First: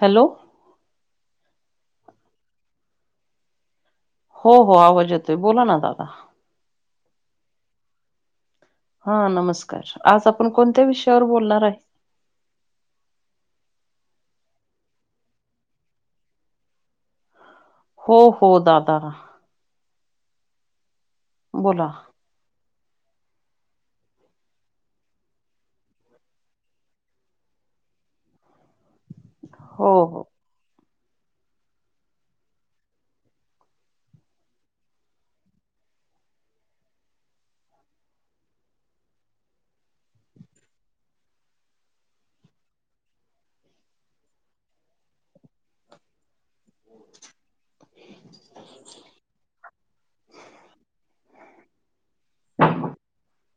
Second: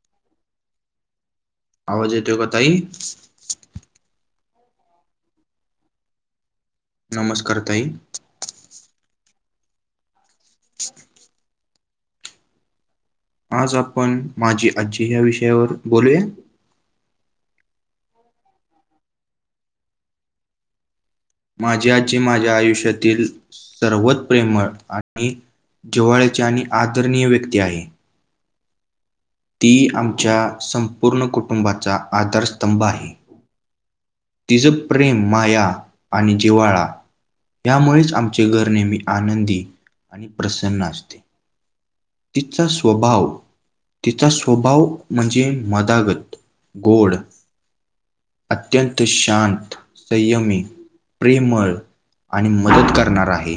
Hello आवाज येतो का ताई? हो -हो आवाज येतोय बोला ना दादा नमस्कार ताई हा नमस्कार आज आपण कोणत्या विषयावर बोलणार आहे? आज आपण माझी आजी ह्या विषयावर बोलूया? हो- हो दादा बोला माझी आजी माझ्या आयुष्यातील सर्वात प्रेमळ आणि जिव्हाळ्याची आणि आदरणीय व्यक्ती आहे. ती हो हो आमच्या संपूर्ण कुटुंबाचा आधारस्तंभ आहे. तिचं प्रेम, मायाा आणि जिव्हाळा यामुळेच आमचे घर नेहमी आनंदी आणि प्रसन्न असते. तिचा स्वभाव तिचा स्वभाव म्हणजे मधागत गोड अत्यंत शांत, संयमी, प्रेमळ आणि मदत करणारा आहे.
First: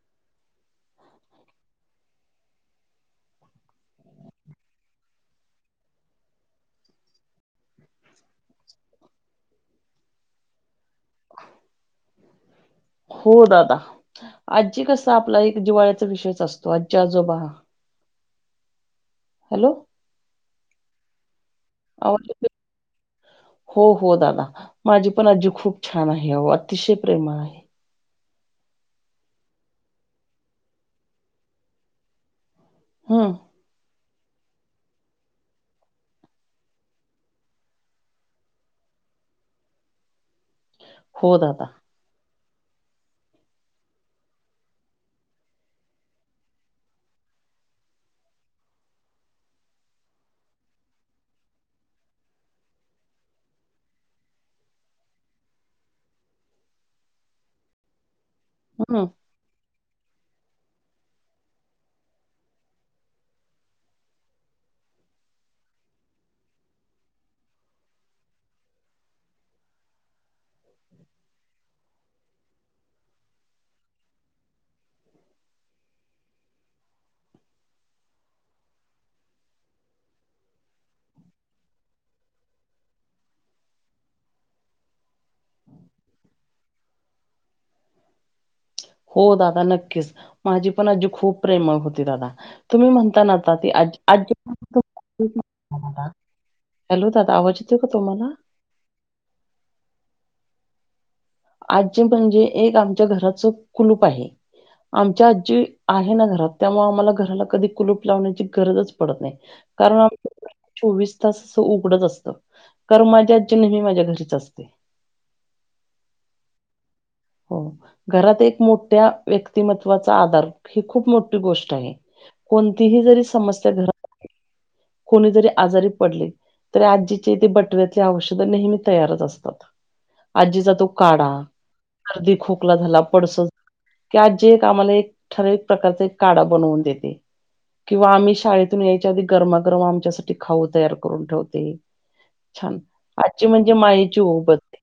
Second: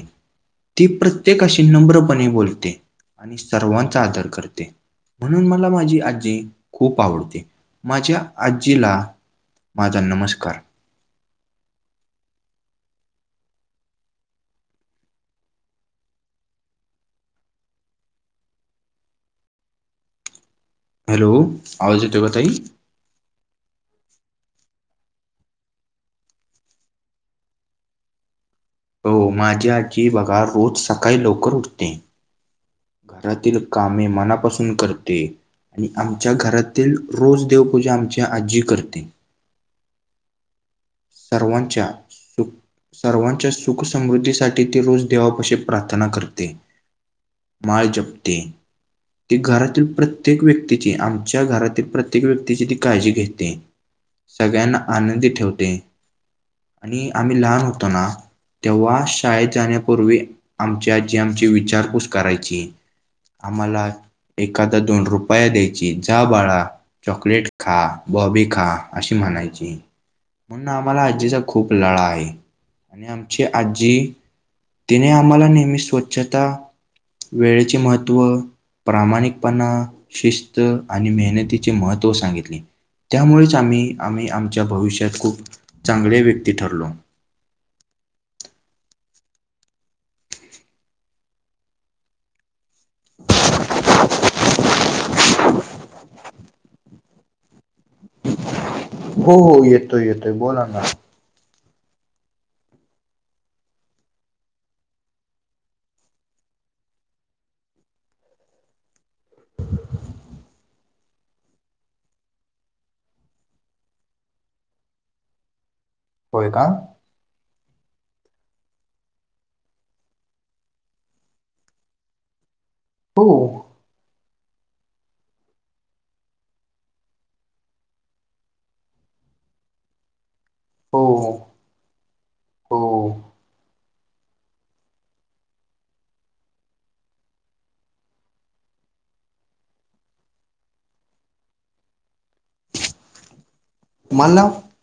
ती प्रत्येकाशी नम्रपणे बोलते आणि सर्वांचा आदर करते. म्हणून मला माझी आजी खूप आवडते माझ्या आजीला माझा नमस्कार अं हो दादा आजी कस आपल्याला एक जिव्हाळ्याचा विषयच असतो आजी- आजोबा हॅलो हॅलो आवाज येतो का ताई? हो- हो दादा माझी पण आजी खूप छान आहे., अतिशय प्रेमळ आहे. हो माझी आजी बघा रोज सकाळी लवकर उठते हम्म घरातील कामे मनापासून करते. आणि आमच्या घरातील रोज देवपूजा आमची आजी करते. हो दादा सर्वांच्या [inaudible] दुख सर्वांच्या सुख, समृद्धीसाठी ते रोज देवापाशी प्रार्थना करते. माय जपते. ती घरातील प्रत्येक व्यक्तीची, आमच्या घरातील प्रत्येक व्यक्तीची ती काळजी घेते. सगळ्यांना आनंदी ठेवते. [inaudible] आणि आम्ही लहान होतो ना तेव्हा हम्म शाळेत जाण्यापूर्वी आमचु आजी आमची विचारपूस करायची. आम्हाला एखादा दोन रुपया द्यायची जा बाळा. चॉकलेट खा बॉबी खा अशी म्हणायची. म्हणून आम्हाला आजीचा खूप लळा आहे. आणि आमची आजी तिने आम्हाला नेहमी स्वच्छता, वेळेचे महत्त्व प्रामाणिकपणा, शिस्त आणि मेहनतीचे महत्त्व सांगितले. त्यामुळेच आम्ही, आम्ही आमच्या भविष्यात खूप चांगले व्यक्ती ठरलो. हो दादा नक्कीच. माझी पण आजी खूप प्रेम होती दादा. तुम्ही म्हणता ना ते, [unintelligible] हॅलो दादा, आवाज येतोय का तुम्हाला? [inaudible] हो, हो. येतोय, येतोय बोला ना. आजी म्हणजे एक आमच्या घराच कुलूप आहे. आमच्या आजी आहे ना घरात, त्यामुळं आम्हाला घराला कधी कुलूप लावण्याची गरजच पडत नाही. कारण आमचं घर चोवीस तास असं उघडंच असतं. कारन माझी आजी नेहमी माझ्या घरीच असते. होय का? हो. घरात एक मोठ्या व्यक्तिमत्वाचा आधार ही खूप मोठी गोष्ट आहे. कोणतीही जरी हो समस्या घ कोणी जरी आजारी पडले, तरी आजीचे ते बटव्याचे औषध नेहमी तयारच असतात. आजीचा तो काडा, हो सर्दी, खोकला झाला हो. पडस झा की, आजी एक आम्हाला एक ठरावीक प्रकारचा एक काढा बनवून देते. किंवा आम्ही शाळेतून यायच्या आधी गरमागरम आमच्यासाठी खाऊ तयार करून ठेवते. छान! आजीची म्हणजे मायेची मला ऊब असते.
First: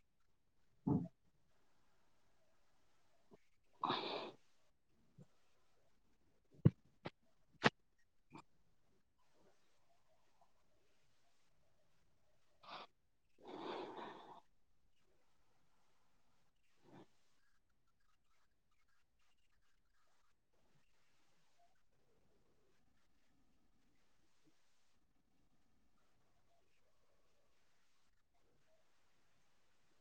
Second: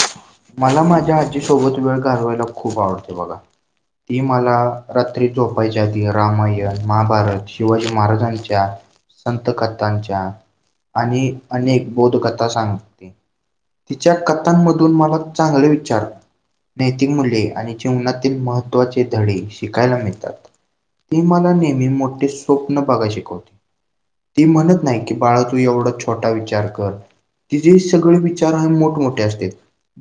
[inaudible] मला माझ्या आजी सोबत वेळ घालवायला खूप आवडते बघा. [inaudible] ती मला रात्री झोपायच्या आधी, रामायण, महाभारत शिवाजी महाराजांच्या संत कथांच्या, आणि अनेक बोधकथा सांगते. तिच्या कथांमधून मला चांगले विचार नैतिक मूल्ये आणि जीवनातील महत्त्वाचे धडे शिकायला मिळतात. ती मला नेहमी मोठे स्वप्न बघाय शिकवते. ती म्हणत नाही की बाळा तू एवढा छोटा विचार कर कर. तिचेे सगळे विचार हे मोठमोठे असते.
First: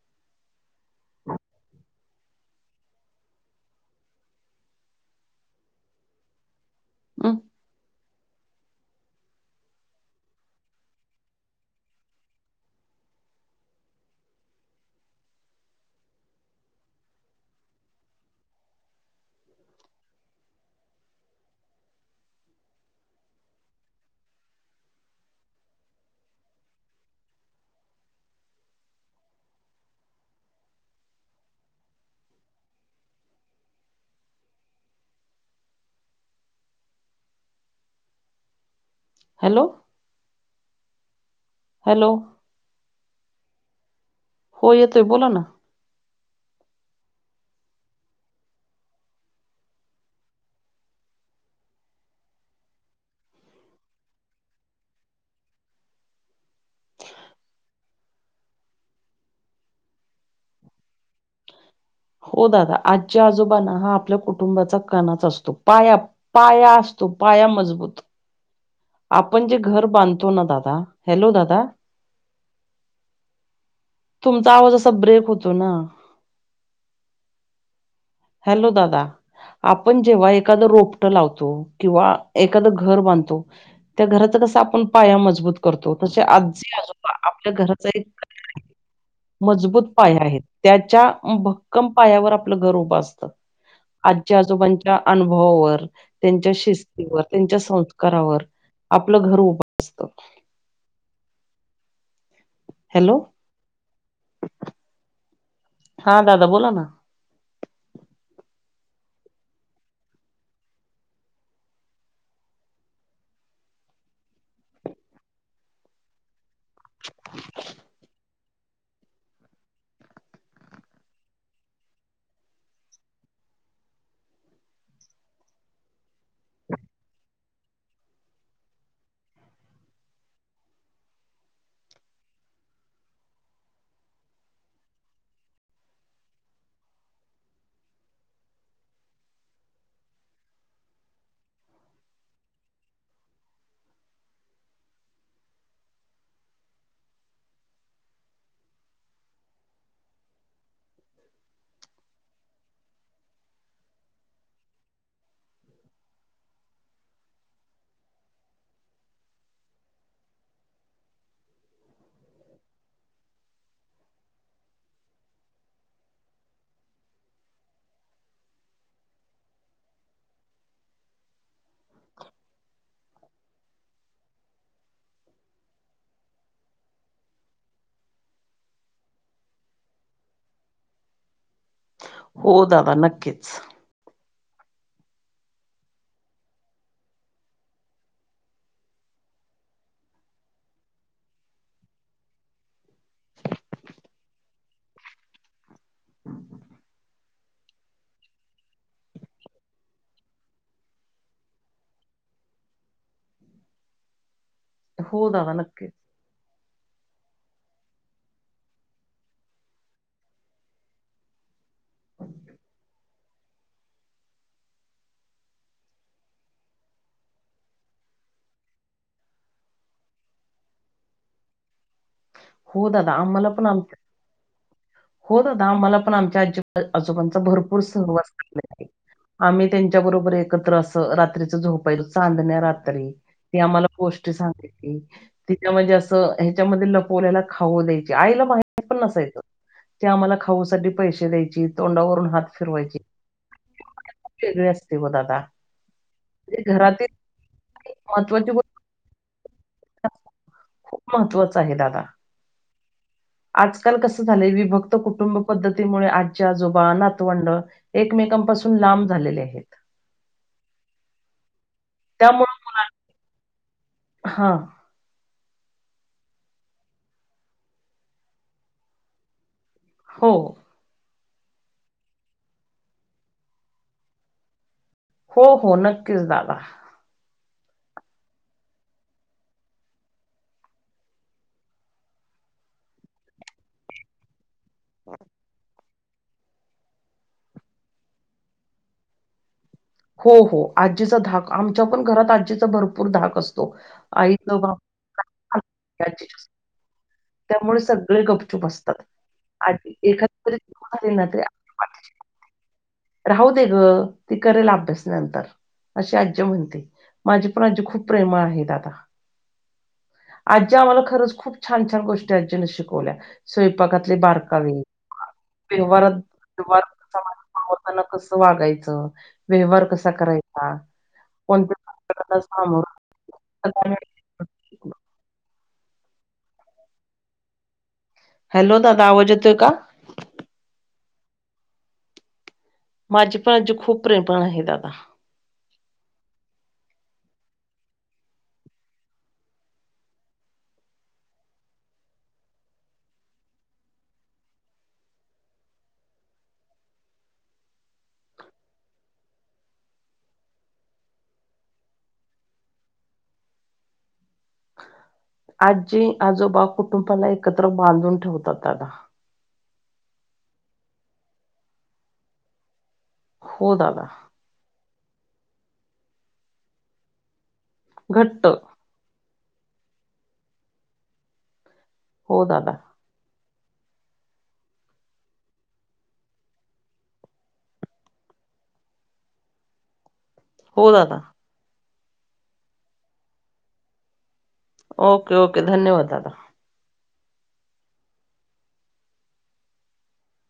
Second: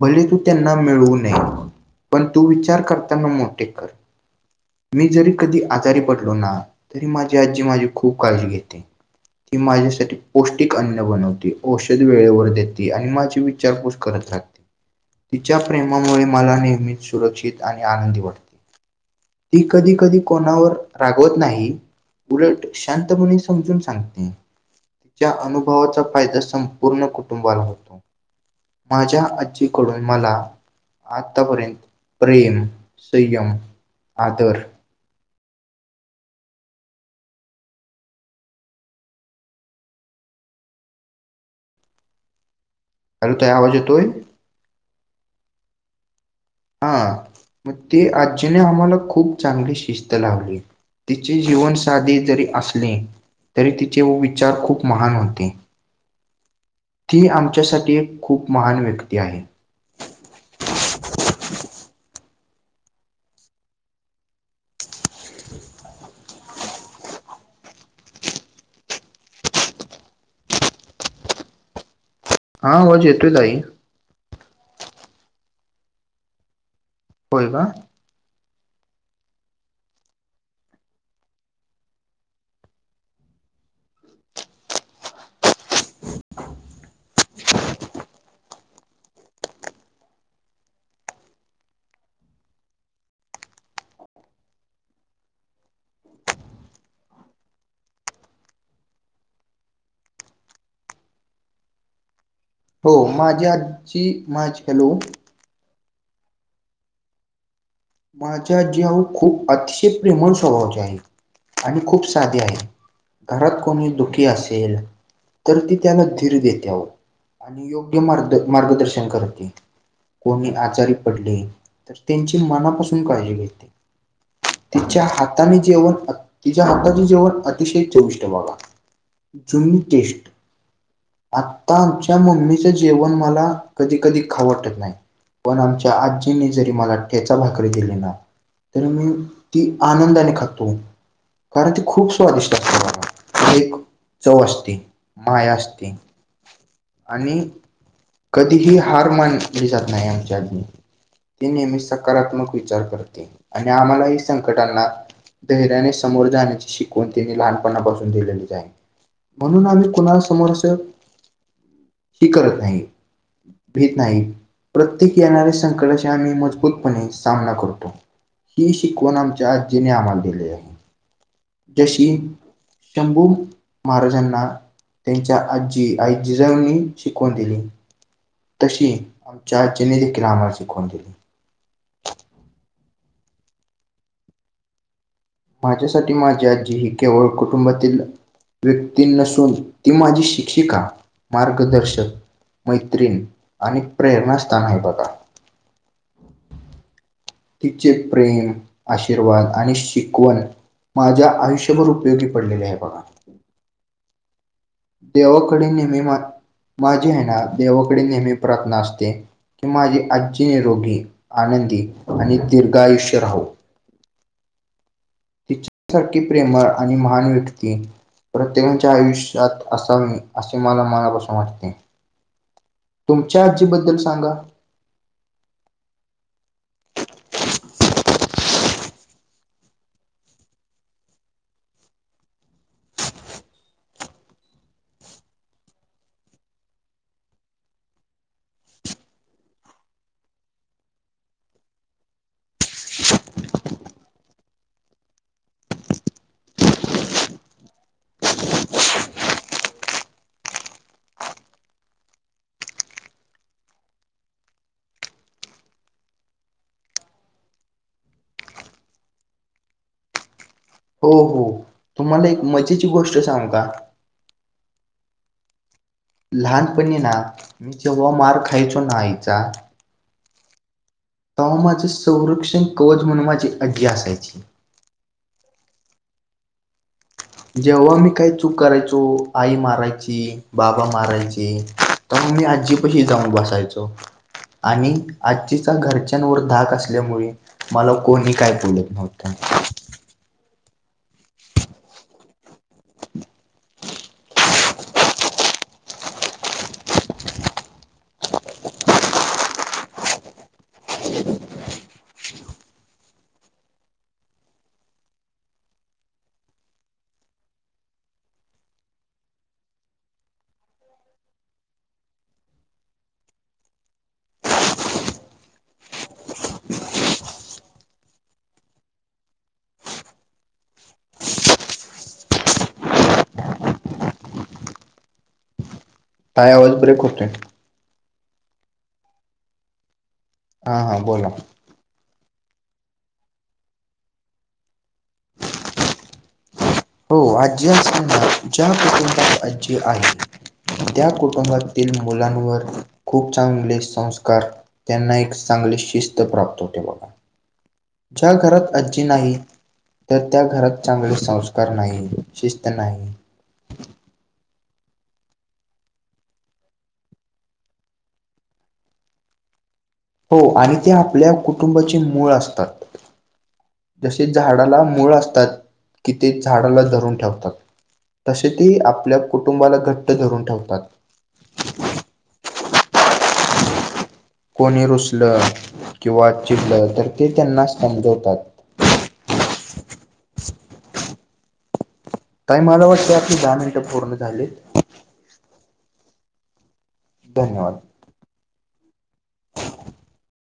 भले तू त्यांना मिळू नये. पण तू विचार करताना मोठे कर. [inaudible] मी जरी कधी आजारी पडलो ना, तरी हं माझी आजी माझी खूप काळजी घेते. ती माझ्यासाठी पौष्टिक अन्न बनवते. औषध वेळेवर देते. आणि माझी विचारपूस करत राहते. तिच्या प्रेमामुळे मला नेहमीच सुरक्षित आणि आनंदी वाटते. ती कधी कधी कोणावर रागवत नाही. उलट शांतपणे समजून सांगते. तिच्या अनुभवाचा फायदा संपूर्ण कुटुंबाला होतो. [inaudible] माझ्या आजीकडून मला आताप्रेंत प्रेम, संयम, आदर हॅलो हॅलो अलो ताई आवाज येतोय? हो येतोय, बोला ना. आं, म ते आजीने आम्हाला खूप चांगली शिस्त लावली. तिचे जीवन साधे जरी असने, तरी तिचे व विचार खूप महान होते. ती आमच्यासाठी एक खूप महान व्यक्ती आहे. हो दादा आजी आजोबाना हा आपल्या कुटुंबाचा कनाच असतो. पाया पाया असतो पाया मजबूत. आपण जे घर बांधतो ना दादा, हॅलो दादा हां वाज येतोय ताई. तुमचा आवाजा असा ब्रेक होतो ना. व्हय का? हॅलो दादा. आपण जेव्हा एखादं रोपटं लावतो किंवा एखादं घर बांधतो त्या घराचं कसं आपण पाया मजबूत करतो, तसे आजी आजोबा आपल्या घराचा एक [inaudible] मजबूत पाया आहेत. त्याच्या भक्कम पायावर आपलं घर उभं असतं. आजी आजोबांच्या अनुभवावर, त्यांच्या शिस्तीवर, त्यांच्या संस्कारावर आपलं घर उबा असतं हो हॅलो माझी आजी माझ् हॅलो. हां दादा बोला ना. माझी आजी अहो खूप अतिशय प्रेमळ स्वभावाची आहे आणि खूप साधी आहे. घरात कोणी दुःखी असेल तर ती त्यांला धीर दे त्याव आणि योग्य मार्ग मार्गदर्शन करते, कोणी आजारी पडले तर त्यांची मनापासू काळजी घेते. तिच्या हाताने जेवण तिच्या हाताचे जेवण अतिशय चविष्ट बाबा. जुनी टेस्ट. आत्ता आमच्या मम्मीचं जेवण मला कधी कधी खाऊ वाटत नाही. पण आमच्या आज्जीनी जरी मला ठेचा भाकरी दिली ना तर मी ती आनंदाने खातो. कारं ती खूप स्वादिष्ट [inaudible] बाबा, ती एक चव असते माया असते. आणि कधीही हार मानली जात नाही आमच्या आज्जीनी. ती नेहमी सकारात्मक विचार करते आणि आम्हालाही संकटांना धैर्याने समोर जाण्याची शिकवण तिने लहानपणापासून दिलेलीच आय. म्हणून आम्ही कुणा समोरसं हि करत नाही. भीेत नाही. प्रत्येक येणाऱ्या संकटाचे आम्ही मजबूतपणे सामना करतो. ही शिकवण आमच्या आज्जीने आम्हाल दिली आहे. जशी शंभू महाराजांना त्यांच्या आज्जी आई जिजाऊनी शिकवण दिली. तशी आमच्या आज्जीने देखील आम्हाला शिकवण दिली. हो दादा नक्कीच. माझ्यासाठी माझी आजी ही केवळ कुटुंबातील व्यक्ती नसून ती माझी शिक्षिका मार्गदर्शक मैत्रीण आणि प्रेरणास्थान आहे बघा. तिचे प्रेम, आशीर्वाद आणि शिकवण माझ्या आयुष्यभर उपयोगी पडलेले आहे बघा. हो दादा देवाकडे नक्कीच नेहमी मा, माझी आहे ना देवाकडे नेहमी प्रार्थना असते. की माझी आज्जी निरोगी आनंदी आणि दीर्घायुष्य राहो. तिच्यासारखी प्रेमळ आणि महान व्यक्ती प्रत्येकाच्या आयुष्यात असावी असे मला मनापासून वाटते. हो दादा तुमच्या आम्हाला पण आजीबद्दल आमच्या सांगा? हो दादा आम्हाला पण आमच्या आज्जी आजोबांचा भरपूर सहवास आहे. आम्ही त्यांच्या बरोबर एकत्र असं रात्रीचं झोपायचो चांदण्या रात्री ती आम्हाला गोष्ट सांगायची तिन म्हणजे असा ह्याच्यामधे पोल्याला खाऊ द्यायची आईला माहिती पण नसायचं. ते आम्हाला खाऊ साठी पैसे द्यायची तोंडावरून हात फिरवायची. वेगळे असते वो दादा घरातील महत्वाची खूप महत्त्वाच आहे दादा आजकाल कसं झालंय विभक्त कुटुंब पद्धतीमुळे आज्जी आजोबा नातवंड एकमेकांपासून लांब झालेले आहेत. हो हो तुम्हाला एक त्यामुळे मजेची गोष्ट सांगु का हां लहानपणी ना जेव्हा मार खायचो ना आईचा हो तवा माझं संरक्षण कवच म्हणून माझी आज्जी असायची. हो हो नक्कीच दादा जेव्हा मी काही चूक करायचो आई मारायची बाबा मारायचे तवा मी आज्जीपाशी जाऊन बसायचो. आणि आज्जीचा घरच्यांवर धाक असल्यामुळे मला कोणी काय बोलत नव्हतं. हो हो आज्जीचा धाक आमच्या पण घरात आज्जी चा भरपूर धाक असतो. आई [unintelligible] त्यामुळे सगळे गपचूप असतात. [unintelligible] राहू दे ग ती करल आप अभ्यानंतर असे आज्जी म्हणते माझी पण आज्जी खूप प्रेमळ आहे दादा आज्जी आम्हाला खरंच खूप छान छान गोष्टी आज्जीन शिकवल्या. स्वयंपाकातले बारकावे व्यवारात व्यवहार करताना कसं वागायचं. व्यवहार कसा करायचा कोणत्या सामोर [unintelligible] [unintelligible] हॅलो दादा आवाज येतोय का हा हा बोला माझी पण आज्जी खूप प्रेमळ आहे दादा हो आज्जी [unintelligible] आज्जी आहे त्या कुटुंबातील मुलांवर खूप चांगले संस्कार त्यांना एक चांगली शिस्त प्राप्त होते बघा ज्या घरात आजी नाही. तर त्या घरात चांगले संस्कार नाही शिस्त नाही. आजी आजोबा कुटुंबाला एकत्र बांधून ठेवतात दादा. हो आणि ते आपल्या कुटुंबाचे मूळ असतात. हो दादा जसे झाडाला मूळ असतात कि ते झाडाला धरून ठेवतात घट्ट तसे ते आपल्या. कुटुंबाला घट्ट धरून ठेवतात. होदला हो दादा. कोणी रुसलं किंवा चिडलं तर ते त्यांना समजवतात. हो दादा. काही मला वाटतें आपली दहा मिनटं पूर्ण झालीत. ओके ओके धन्यवाद दादा. धन्यवाद.